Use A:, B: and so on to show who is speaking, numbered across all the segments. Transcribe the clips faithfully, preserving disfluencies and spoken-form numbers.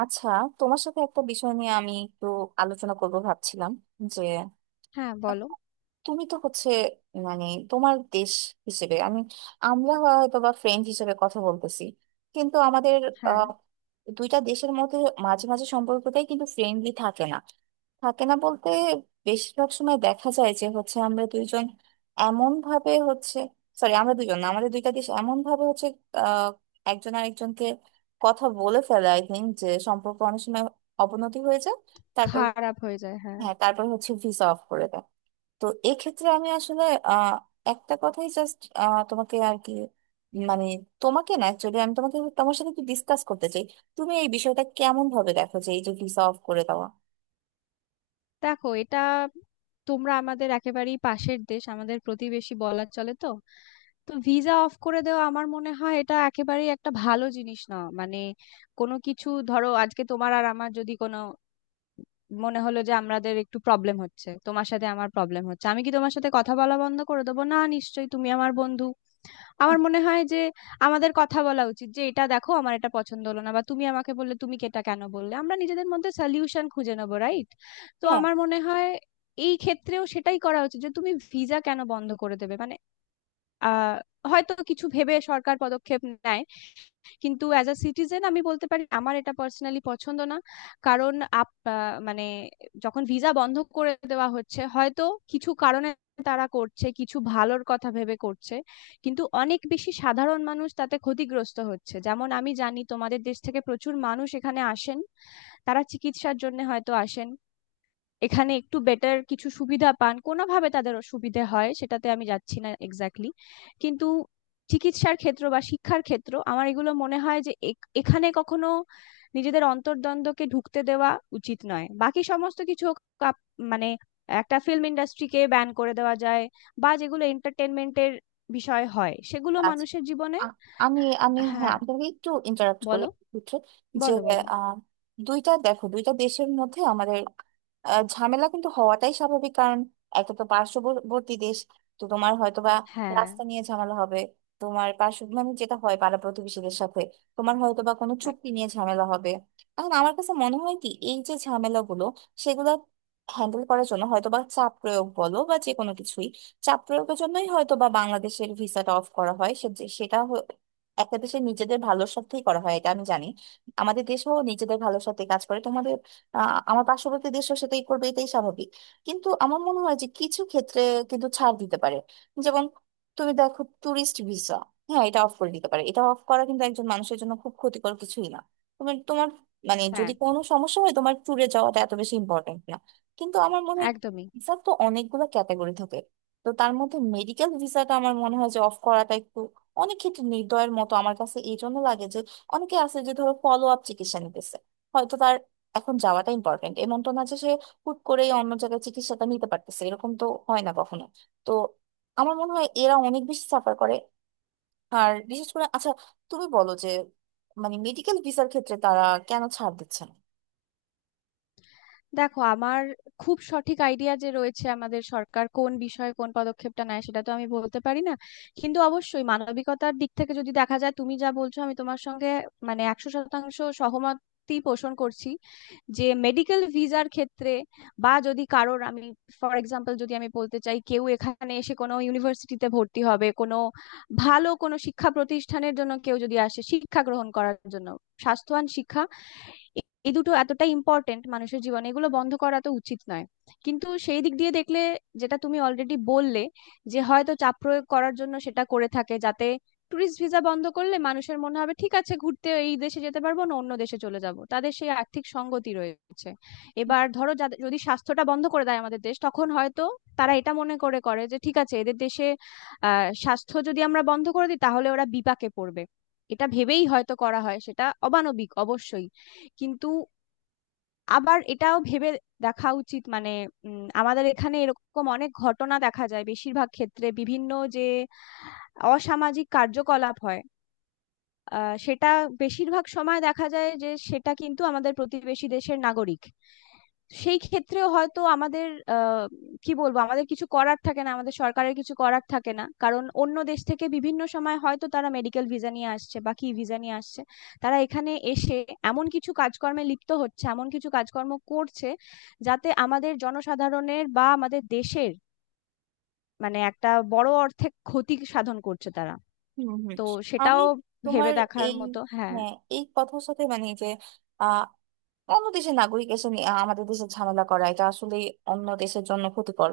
A: আচ্ছা, তোমার সাথে একটা বিষয় নিয়ে আমি একটু আলোচনা করব ভাবছিলাম যে
B: হ্যাঁ, বলো।
A: তুমি তো হচ্ছে, মানে তোমার দেশ হিসেবে আমি, আমরা হয়তো বা ফ্রেন্ড হিসেবে কথা বলতেছি, কিন্তু আমাদের
B: হ্যাঁ।
A: আহ, দুইটা দেশের মধ্যে মাঝে মাঝে সম্পর্কটাই কিন্তু ফ্রেন্ডলি থাকে না। থাকে না বলতে, বেশিরভাগ সময় দেখা যায় যে হচ্ছে আমরা দুইজন এমন ভাবে হচ্ছে, সরি আমরা দুজন না, আমাদের দুইটা দেশ এমন ভাবে হচ্ছে আহ, একজন আরেকজনকে কথা বলে ফেলে, আই থিঙ্ক যে সম্পর্ক অনেক সময় অবনতি হয়ে যায়। তারপর
B: খারাপ হয়ে যায়, হ্যাঁ।
A: হ্যাঁ, তারপর হচ্ছে ভিসা অফ করে দেয়। তো এক্ষেত্রে আমি আসলে আহ একটা কথাই জাস্ট তোমাকে, আর কি মানে তোমাকে না, অ্যাকচুয়ালি আমি তোমাকে, তোমার সাথে একটু ডিসকাস করতে চাই, তুমি এই বিষয়টা কেমন ভাবে দেখো যে এই যে ভিসা অফ করে দেওয়া।
B: দেখো, এটা, তোমরা আমাদের একেবারেই পাশের দেশ, আমাদের প্রতিবেশী বলা চলে তো। তো ভিসা অফ করে দেওয়া আমার মনে হয় এটা একেবারেই একটা ভালো জিনিস না, মানে কোনো কিছু ধরো, আজকে তোমার আর আমার যদি কোনো মনে হলো যে আমাদের একটু প্রবলেম হচ্ছে, তোমার সাথে আমার প্রবলেম হচ্ছে, আমি কি তোমার সাথে কথা বলা বন্ধ করে দেবো? না, নিশ্চয়ই তুমি আমার বন্ধু। আমার মনে হয় যে আমাদের কথা বলা উচিত, যে এটা দেখো, আমার এটা পছন্দ হলো না, বা তুমি আমাকে বললে তুমি এটা কেন বললে, আমরা নিজেদের মধ্যে সলিউশন খুঁজে নেবো, রাইট? তো
A: হ্যাঁ
B: আমার মনে হয় এই ক্ষেত্রেও সেটাই করা উচিত, যে তুমি ভিসা কেন বন্ধ করে দেবে, মানে আহ হয়তো কিছু ভেবে সরকার পদক্ষেপ নেয়, কিন্তু অ্যাজ আ সিটিজেন আমি বলতে পারি আমার এটা পার্সোনালি পছন্দ না। কারণ আপ আহ, মানে, যখন ভিসা বন্ধ করে দেওয়া হচ্ছে হয়তো কিছু কারণে, তারা করছে, কিছু ভালোর কথা ভেবে করছে, কিন্তু অনেক বেশি সাধারণ মানুষ তাতে ক্ষতিগ্রস্ত হচ্ছে। যেমন আমি জানি তোমাদের দেশ থেকে প্রচুর মানুষ এখানে আসেন, তারা চিকিৎসার জন্য হয়তো আসেন, এখানে একটু বেটার কিছু সুবিধা পান, কোনোভাবে তাদের সুবিধে হয়, সেটাতে আমি যাচ্ছি না এক্স্যাক্টলি। কিন্তু চিকিৎসার ক্ষেত্র বা শিক্ষার ক্ষেত্র, আমার এগুলো মনে হয় যে এ- এখানে কখনো নিজেদের অন্তর্দ্বন্দ্বকে ঢুকতে দেওয়া উচিত নয়। বাকি সমস্ত কিছু হোক, আপ- মানে, একটা ফিল্ম ইন্ডাস্ট্রিকে ব্যান করে দেওয়া যায়, বা যেগুলো এন্টারটেনমেন্টের বিষয় হয় সেগুলো
A: আচ্ছা।
B: মানুষের জীবনে...
A: আ- আমি আমি হ্যাঁ
B: হ্যাঁ,
A: আপনাকে একটু ইন্টারাপ্ট করি
B: বলো,
A: একটু, যে
B: বলো, বলো।
A: আহ, দুইটা দেখো দুইটা দেশের মধ্যে আমাদের আহ, ঝামেলা কিন্তু হওয়াটাই স্বাভাবিক, কারণ একটা তো পার্শ্ববর্তী দেশ। তো তোমার হয়তো বা
B: হ্যাঁ।
A: রাস্তা নিয়ে ঝামেলা হবে, তোমার পার্শ্ব মানে যেটা হয় পাড়া প্রতিবেশীদের সাথে, তোমার হয়তো বা কোনো চুক্তি
B: একদম।
A: নিয়ে ঝামেলা হবে। এখন আমার কাছে মনে হয় কি, এই যে ঝামেলাগুলো সেগুলো হ্যান্ডেল করার জন্য হয়তো বা চাপ প্রয়োগ বলো বা যে কোনো কিছুই, চাপ প্রয়োগের জন্যই হয়তো বা বাংলাদেশের ভিসাটা অফ করা হয়। সে যে- সেটা হ- একটা দেশের নিজেদের ভালোর স্বার্থেই করা হয়, এটা আমি জানি। আমাদের দেশও নিজেদের ভালোর স্বার্থে কাজ করে, তোমাদের আহ, আমার পার্শ্ববর্তী দেশও সেটাই করবে, এটাই স্বাভাবিক। কিন্তু আমার মনে হয় যে কিছু ক্ষেত্রে কিন্তু ছাড় দিতে পারে। যেমন তুমি দেখো ট্যুরিস্ট ভিসা, হ্যাঁ এটা অফ করে দিতে পারে, এটা অফ করা কিন্তু একজন মানুষের জন্য খুব ক্ষতিকর কিছুই না। তুমি তোমার মানে
B: হ্যাঁ।
A: যদি কোনো সমস্যা হয়, তোমার ট্যুরে যাওয়াটা এত বেশি ইম্পর্টেন্ট না। কিন্তু আমার মনে হয়
B: একদমই।
A: ভিসার তো অনেকগুলো ক্যাটাগরি থাকে, তো তার মধ্যে মেডিকেল ভিসাটা আমার মনে হয় যে অফ করাটা একটু অনেক ক্ষেত্রে নির্দয়ের মতো আমার কাছে এই জন্য লাগে যে অনেকে আছে যে ধরো ফলো আপ চিকিৎসা নিতেছে, হয়তো তার এখন যাওয়াটা ইম্পর্টেন্ট, এমন তো না যে সে হুট করেই অন্য জায়গায় চিকিৎসাটা নিতে পারতেছে, এরকম তো হয় না কখনো। তো আমার মনে হয় এরা অনেক বেশি সাফার করে। আর বিশেষ করে আচ্ছা, তুমি বলো যে মানে মেডিকেল ভিসার ক্ষেত্রে তারা কেন ছাড় দিচ্ছে না।
B: দেখো, আমার খুব সঠিক আইডিয়া যে রয়েছে আমাদের সরকার কোন বিষয়ে কোন পদক্ষেপটা নেয়, সেটা তো আমি বলতে পারি না, কিন্তু অবশ্যই মানবিকতার দিক থেকে যদি দেখা যায়, তুমি যা বলছো আমি তোমার সঙ্গে মানে একশো শতাংশ সহমতই পোষণ করছি। যে মেডিকেল ভিসার ক্ষেত্রে, বা যদি কারোর আমি ফর এক্সাম্পল যদি আমি বলতে চাই, কেউ এখানে এসে কোনো ইউনিভার্সিটিতে ভর্তি হবে, কোনো ভালো কোনো শিক্ষা প্রতিষ্ঠানের জন্য কেউ যদি আসে শিক্ষা গ্রহণ করার জন্য, স্বাস্থ্যবান শিক্ষা, এই দুটো এতটা ইম্পর্টেন্ট মানুষের জীবনে, এগুলো বন্ধ করা তো উচিত নয়। কিন্তু সেই দিক দিয়ে দেখলে, যেটা তুমি অলরেডি বললে, যে হয়তো চাপ প্রয়োগ করার জন্য সেটা করে থাকে, যাতে টুরিস্ট ভিসা বন্ধ করলে মানুষের মনে হবে ঠিক আছে, ঘুরতে এই দেশে যেতে পারবো না, অন্য দেশে চলে যাব, তাদের সেই আর্থিক সঙ্গতি রয়েছে। এবার ধরো, যাদের- যদি স্বাস্থ্যটা বন্ধ করে দেয় আমাদের দেশ, তখন হয়তো তারা এটা মনে করে করে যে ঠিক আছে, এদের দেশে আহ স্বাস্থ্য যদি আমরা বন্ধ করে দিই তাহলে ওরা বিপাকে পড়বে, এটা ভেবেই হয়তো করা হয়। সেটা অমানবিক অবশ্যই, কিন্তু আবার এটাও ভেবে দেখা উচিত, মানে উম, আমাদের এখানে এরকম অনেক ঘটনা দেখা যায় বেশিরভাগ ক্ষেত্রে, বিভিন্ন যে অসামাজিক কার্যকলাপ হয়, আহ, সেটা বেশিরভাগ সময় দেখা যায় যে সেটা কিন্তু আমাদের প্রতিবেশী দেশের নাগরিক। সেই ক্ষেত্রেও হয়তো আমাদের আহ কি বলবো, আমাদের কিছু করার থাকে না, আমাদের সরকারের কিছু করার থাকে না, কারণ অন্য দেশ থেকে বিভিন্ন সময় হয়তো তারা মেডিকেল ভিসা নিয়ে আসছে বা কি ভিসা নিয়ে আসছে, তারা এখানে এসে এমন কিছু কাজকর্মে লিপ্ত হচ্ছে, এমন কিছু কাজকর্ম করছে, যাতে আমাদের জনসাধারণের বা আমাদের দেশের মানে একটা বড় অর্থে ক্ষতি সাধন করছে তারা।
A: হুম, হুম।
B: তো
A: আমি
B: সেটাও ভেবে
A: তোমার
B: দেখার
A: এই,
B: মতো, হ্যাঁ।
A: হ্যাঁ এই কথার সাথে মানে যে অন্য দেশের নাগরিক এসে নি- আহ, আমাদের দেশে ঝামেলা করা এটা আসলে অন্য দেশের জন্য ক্ষতিকর,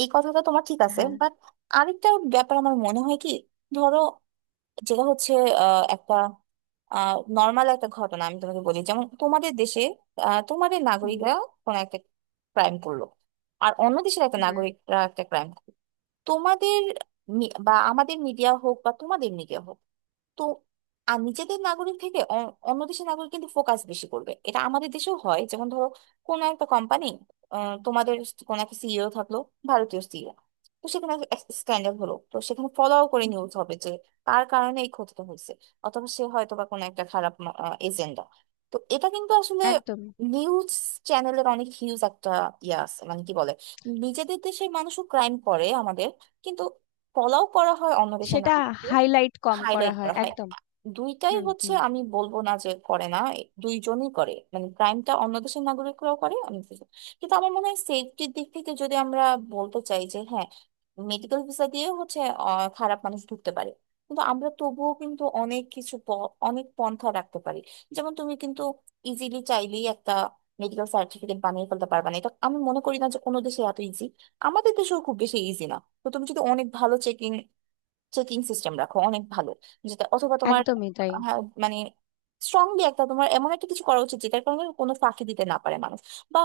A: এই কথাটা তোমার ঠিক আছে,
B: হ্যাঁ।
A: বাট আরেকটা ব্যাপার আমার মনে হয় কি, ধরো যেটা হচ্ছে আহ, একটা নর্মাল একটা ঘটনা আমি তোমাকে বলি, যেমন তোমাদের দেশে আহ, তোমাদের
B: হুম,
A: নাগরিকরা কোনো একটা ক্রাইম করলো, আর অন্য দেশের একটা
B: হুম।
A: নাগরিকরা একটা ক্রাইম, তোমাদের মি- বা আমাদের মিডিয়া হোক বা তোমাদের মিডিয়া হোক, তো আর নিজেদের নাগরিক থেকে অ- অন্য দেশের নাগরিক কিন্তু ফোকাস বেশি করবে। এটা আমাদের দেশেও হয়, যেমন ধরো কোনো একটা কোম্পানি, তোমাদের কোনো একটা সিইও থাকলো, ভারতীয় সিইও, তো সেখানে স্ক্যান্ডাল হলো, তো সেখানে ফলো করে নিউজ হবে যে তার কারণে এই ক্ষতিটা হয়েছে, অথবা সে হয়তো বা কোনো একটা খারাপ এজেন্ডা। তো এটা কিন্তু আসলে
B: একদম।
A: নিউজ চ্যানেলের অনেক হিউজ একটা ইয়ে আছে, মানে কি বলে, নিজেদের দেশের মানুষও ক্রাইম করে আমাদের, কিন্তু ফলাও করা হয় অন্য দেশের
B: সেটা
A: নাগরিককেও,
B: হাইলাইট কম করা
A: হাইলাইট
B: হয়,
A: করা হয়।
B: একদম।
A: দুইটাই
B: হুম,
A: হচ্ছে,
B: হুম।
A: আমি বলবো না যে করে না, এ দুইজনই করে মানে ক্রাইমটা অন্য দেশের নাগরিকরাও করে, অন্য দেশের- কিন্তু আমার মনে হয় সেফটির দিক থেকে যদি আমরা বলতে চাই যে হ্যাঁ, মেডিকেল ভিসা দিয়ে হচ্ছে আহ, খারাপ মানুষ ঢুকতে পারে, কিন্তু আমরা তবুও কিন্তু অনেক কিছু প- অনেক পন্থা রাখতে পারি। যেমন তুমি কিন্তু ইজিলি চাইলেই একটা মেডিকেল সার্টিফিকেট বানিয়ে ফেলতে পারবে না, এটা আমি মনে করি না যে কোনো দেশে এত ইজি, আমাদের দেশেও খুব বেশি ইজি না। তো তুমি যদি অনেক ভালো চেকিং চেকিং সিস্টেম রাখো, অনেক ভালো যেটা, অথবা তোমার
B: একদমই তাই।
A: হ্যাঁ, মানে স্ট্রংলি একটা তোমার এমন একটা কিছু করা উচিত যেটার কারণে কোনো ফাঁকি দিতে না পারে মানুষ, বা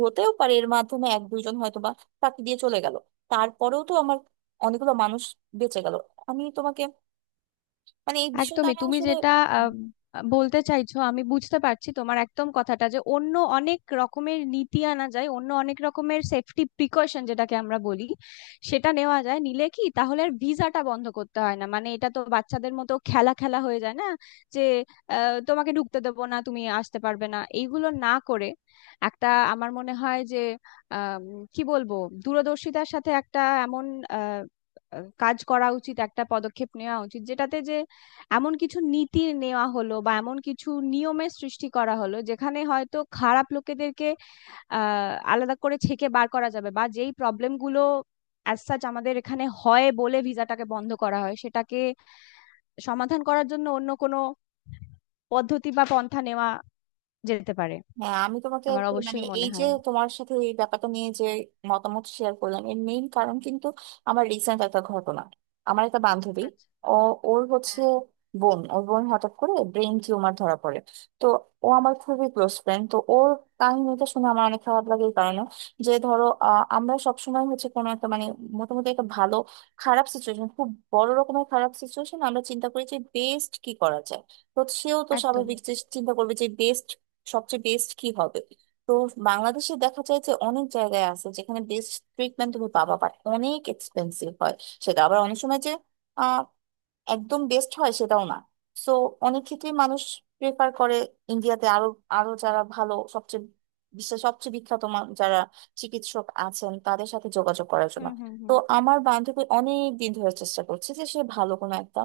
A: হতেও পারে এর মাধ্যমে এক দুইজন হয়তো বা ফাঁকি দিয়ে চলে গেল, তারপরেও তো আমার অনেকগুলো মানুষ বেঁচে গেল। আমি তোমাকে মানে এই বিষয়টা
B: একদমই,
A: আমি
B: তুমি
A: আসলে,
B: যেটা আহ, বলতে চাইছো আমি বুঝতে পারছি তোমার একদম কথাটা, যে অন্য অনেক রকমের নীতি আনা যায়, অন্য অনেক রকমের সেফটি প্রিকশন যেটাকে আমরা বলি, সেটা নেওয়া যায়, নিলে কি তাহলে আর ভিসাটা বন্ধ করতে হয় না? মানে এটা তো বাচ্চাদের মতো খেলা খেলা হয়ে যায়, না যে আহ, তোমাকে ঢুকতে দেবো না, তুমি আসতে পারবে না, এইগুলো না করে একটা আমার মনে হয় যে আম, কি বলবো, দূরদর্শিতার সাথে একটা এমন আহ, আহ, কাজ করা উচিত, একটা পদক্ষেপ নেওয়া উচিত যেটাতে যে এমন কিছু নীতি নেওয়া হলো বা এমন কিছু নিয়মের সৃষ্টি করা হলো যেখানে হয়তো খারাপ লোকেদেরকে আহ আলাদা করে ছেঁকে বার করা যাবে, বা যেই প্রবলেম গুলো অ্যাজ সাচ আমাদের এখানে হয় বলে ভিসাটাকে বন্ধ করা হয় সেটাকে সমাধান করার জন্য অন্য কোনো পদ্ধতি বা পন্থা নেওয়া যেতে পারে।
A: হ্যাঁ আমি তোমাকে
B: আমার
A: আসলে মানে
B: অবশ্যই
A: এই
B: মনে
A: যে
B: হয়।
A: তোমার সাথে এই ব্যাপারটা নিয়ে যে মতামত শেয়ার করলাম এর মেইন কারণ কিন্তু আমার রিসেন্ট একটা ঘটনা। আমার একটা বান্ধবী,
B: আচ্ছা।
A: ও ওর হচ্ছে
B: হ্যাঁ।
A: বোন, ওর বোন হঠাৎ করে ব্রেন টিউমার ধরা পড়ে। তো ও আমার খুবই ক্লোজ ফ্রেন্ড, তো ওর কাহিনীটা শুনে আমার অনেক খারাপ লাগে এই কারণে যে ধরো আহ, আমরা সবসময় হচ্ছে কোনো একটা মানে মোটামুটি একটা ভালো খারাপ সিচুয়েশন, খুব বড় রকমের খারাপ সিচুয়েশন আমরা চিন্তা করি যে বেস্ট কি করা যায়। তো সেও তো
B: একদম।
A: স্বাভাবিক যে চিন্তা করবে যে বেস্ট, সবচেয়ে বেস্ট কি হবে। তো বাংলাদেশে দেখা যায় যে অনেক জায়গায় আছে যেখানে বেস্ট ট্রিটমেন্ট তুমি পাবা, বাট অনেক এক্সপেন্সিভ হয়। সেটা আবার অনেক সময় যে আহ, একদম বেস্ট হয় সেটাও না। সো অনেক ক্ষেত্রেই মানুষ প্রেফার করে ইন্ডিয়াতে, আরো আরো যারা ভালো সবচেয়ে, বিশ্বের সবচেয়ে বিখ্যাত মা- যারা চিকিৎসক আছেন তাদের সাথে যোগাযোগ করার জন্য।
B: হুম, হুম,
A: তো
B: হুম।
A: আমার বান্ধবী অনেক দিন ধরে চেষ্টা করছে যে সে ভালো কোনো একটা,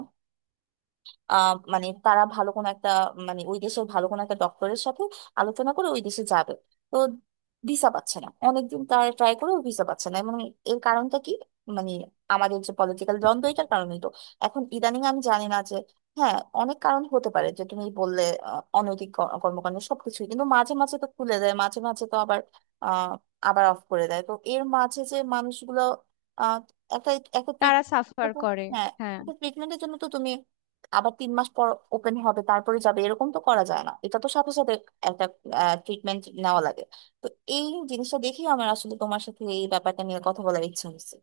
A: আহ মানে তারা ভালো কোনো একটা মানে ওই দেশের ভালো কোনো একটা ডক্টরের সাথে আলোচনা করে ওই দেশে যাবে। তো ভিসা পাচ্ছে না, অনেকদিন তারা ট্রাই করেও ভিসা পাচ্ছে না, এবং এর কারণটা কি? মানে আমাদের যে পলিটিক্যাল দ্বন্দ্ব এটার কারণেই তো। এখন ইদানিং আমি জানি না যে, হ্যাঁ অনেক কারণ হতে পারে যে তুমি বললে আহ, অনৈতিক ক- কর্মকাণ্ড সবকিছুই, কিন্তু মাঝে মাঝে তো খুলে দেয়, মাঝে মাঝে তো আবার আহ আবার অফ করে দেয়। তো এর মাঝে যে মানুষগুলো আহ একটা, একটা
B: তারা সাফার
A: treatment-
B: করে।
A: হ্যাঁ,
B: হ্যাঁ।
A: একটা ট্রিটমেন্টের জন্য তো তুমি আবার তিন মাস পর ওপেন হবে তারপরে যাবে এরকম তো করা যায় না, এটা তো সাথে সাথে একটা ট্রিটমেন্ট নেওয়া লাগে। তো এই জিনিসটা দেখেই আমার আসলে তোমার সাথে এই ব্যাপারটা নিয়ে কথা বলার ইচ্ছা হচ্ছে।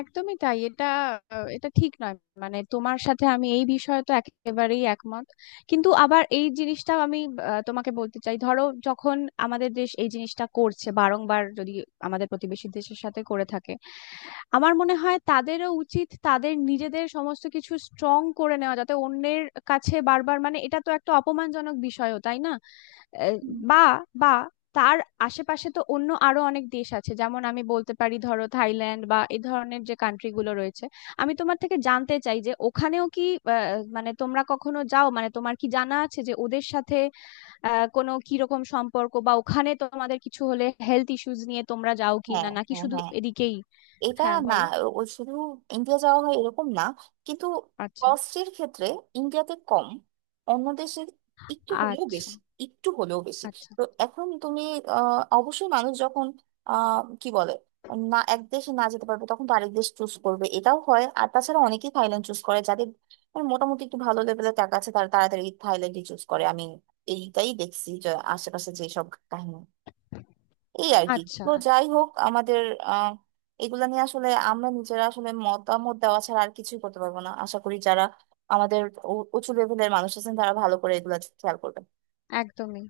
B: একদমই তাই। এটা আহ, এটা ঠিক নয়, মানে তোমার সাথে আমি এই বিষয়ে তো একেবারেই একমত, কিন্তু আবার এই জিনিসটাও আমি আহ, তোমাকে বলতে চাই, ধরো যখন আমাদের দেশ এই জিনিসটা করছে বারংবার, যদি আমাদের প্রতিবেশী দেশের সাথে করে থাকে, আমার মনে হয় তাদেরও উচিত তাদের নিজেদের সমস্ত কিছু স্ট্রং করে নেওয়া, যাতে অন্যের কাছে বারবার, মানে এটা তো একটা অপমানজনক বিষয়ও, তাই না? আহ,
A: হুম।
B: বা বা তার আশেপাশে তো অন্য আরো অনেক দেশ আছে, যেমন আমি বলতে পারি ধরো থাইল্যান্ড বা এই ধরনের যে কান্ট্রি গুলো রয়েছে। আমি তোমার থেকে জানতে চাই যে ওখানেও কি আহ, মানে তোমরা কখনো যাও, মানে তোমার কি জানা আছে যে ওদের সাথে আহ, কোনো কিরকম সম্পর্ক, বা ওখানে তোমাদের কিছু হলে হেলথ ইস্যুজ নিয়ে তোমরা যাও কি
A: হ্যাঁ,
B: না, নাকি
A: হ্যাঁ,
B: শুধু
A: হ্যাঁ,
B: এদিকেই?
A: এটা
B: হ্যাঁ,
A: না,
B: বলো।
A: ও শুধু ইন্ডিয়া যাওয়া হয় এরকম না, কিন্তু
B: আচ্ছা।
A: কস্টের ক্ষেত্রে ইন্ডিয়াতে কম, অন্য দেশে একটু হলেও
B: আচ্ছা।
A: বেশি, একটু হলেও বেশি।
B: আচ্ছা।
A: তো এখন তুমি আহ, অবশ্যই মানুষ যখন আহ, কি বলে, না এক দেশে না যেতে পারবে তখন তো আরেক দেশ চুজ করবে, এটাও হয়। আর তাছাড়া অনেকেই থাইল্যান্ড চুজ করে যাদের মানে মোটামুটি একটু ভালো লেভেলের টাকা আছে, তারা তাড়াতাড়ি থাইল্যান্ডই চুজ করে। আমি এইটাই দেখছি যে আশেপাশে যেসব কাহিনী এই আর কি।
B: আচ্ছা।
A: তো যাই
B: আচ্ছা।
A: হোক আমাদের আহ এগুলা নিয়ে আসলে আমরা নিজেরা আসলে মতামত দেওয়া ছাড়া আর কিছুই করতে পারবো না। আশা করি যারা আমাদের উ- উঁচু লেভেলের মানুষ আছেন তারা ভালো করে এগুলা খেয়াল করবে।
B: একদমই।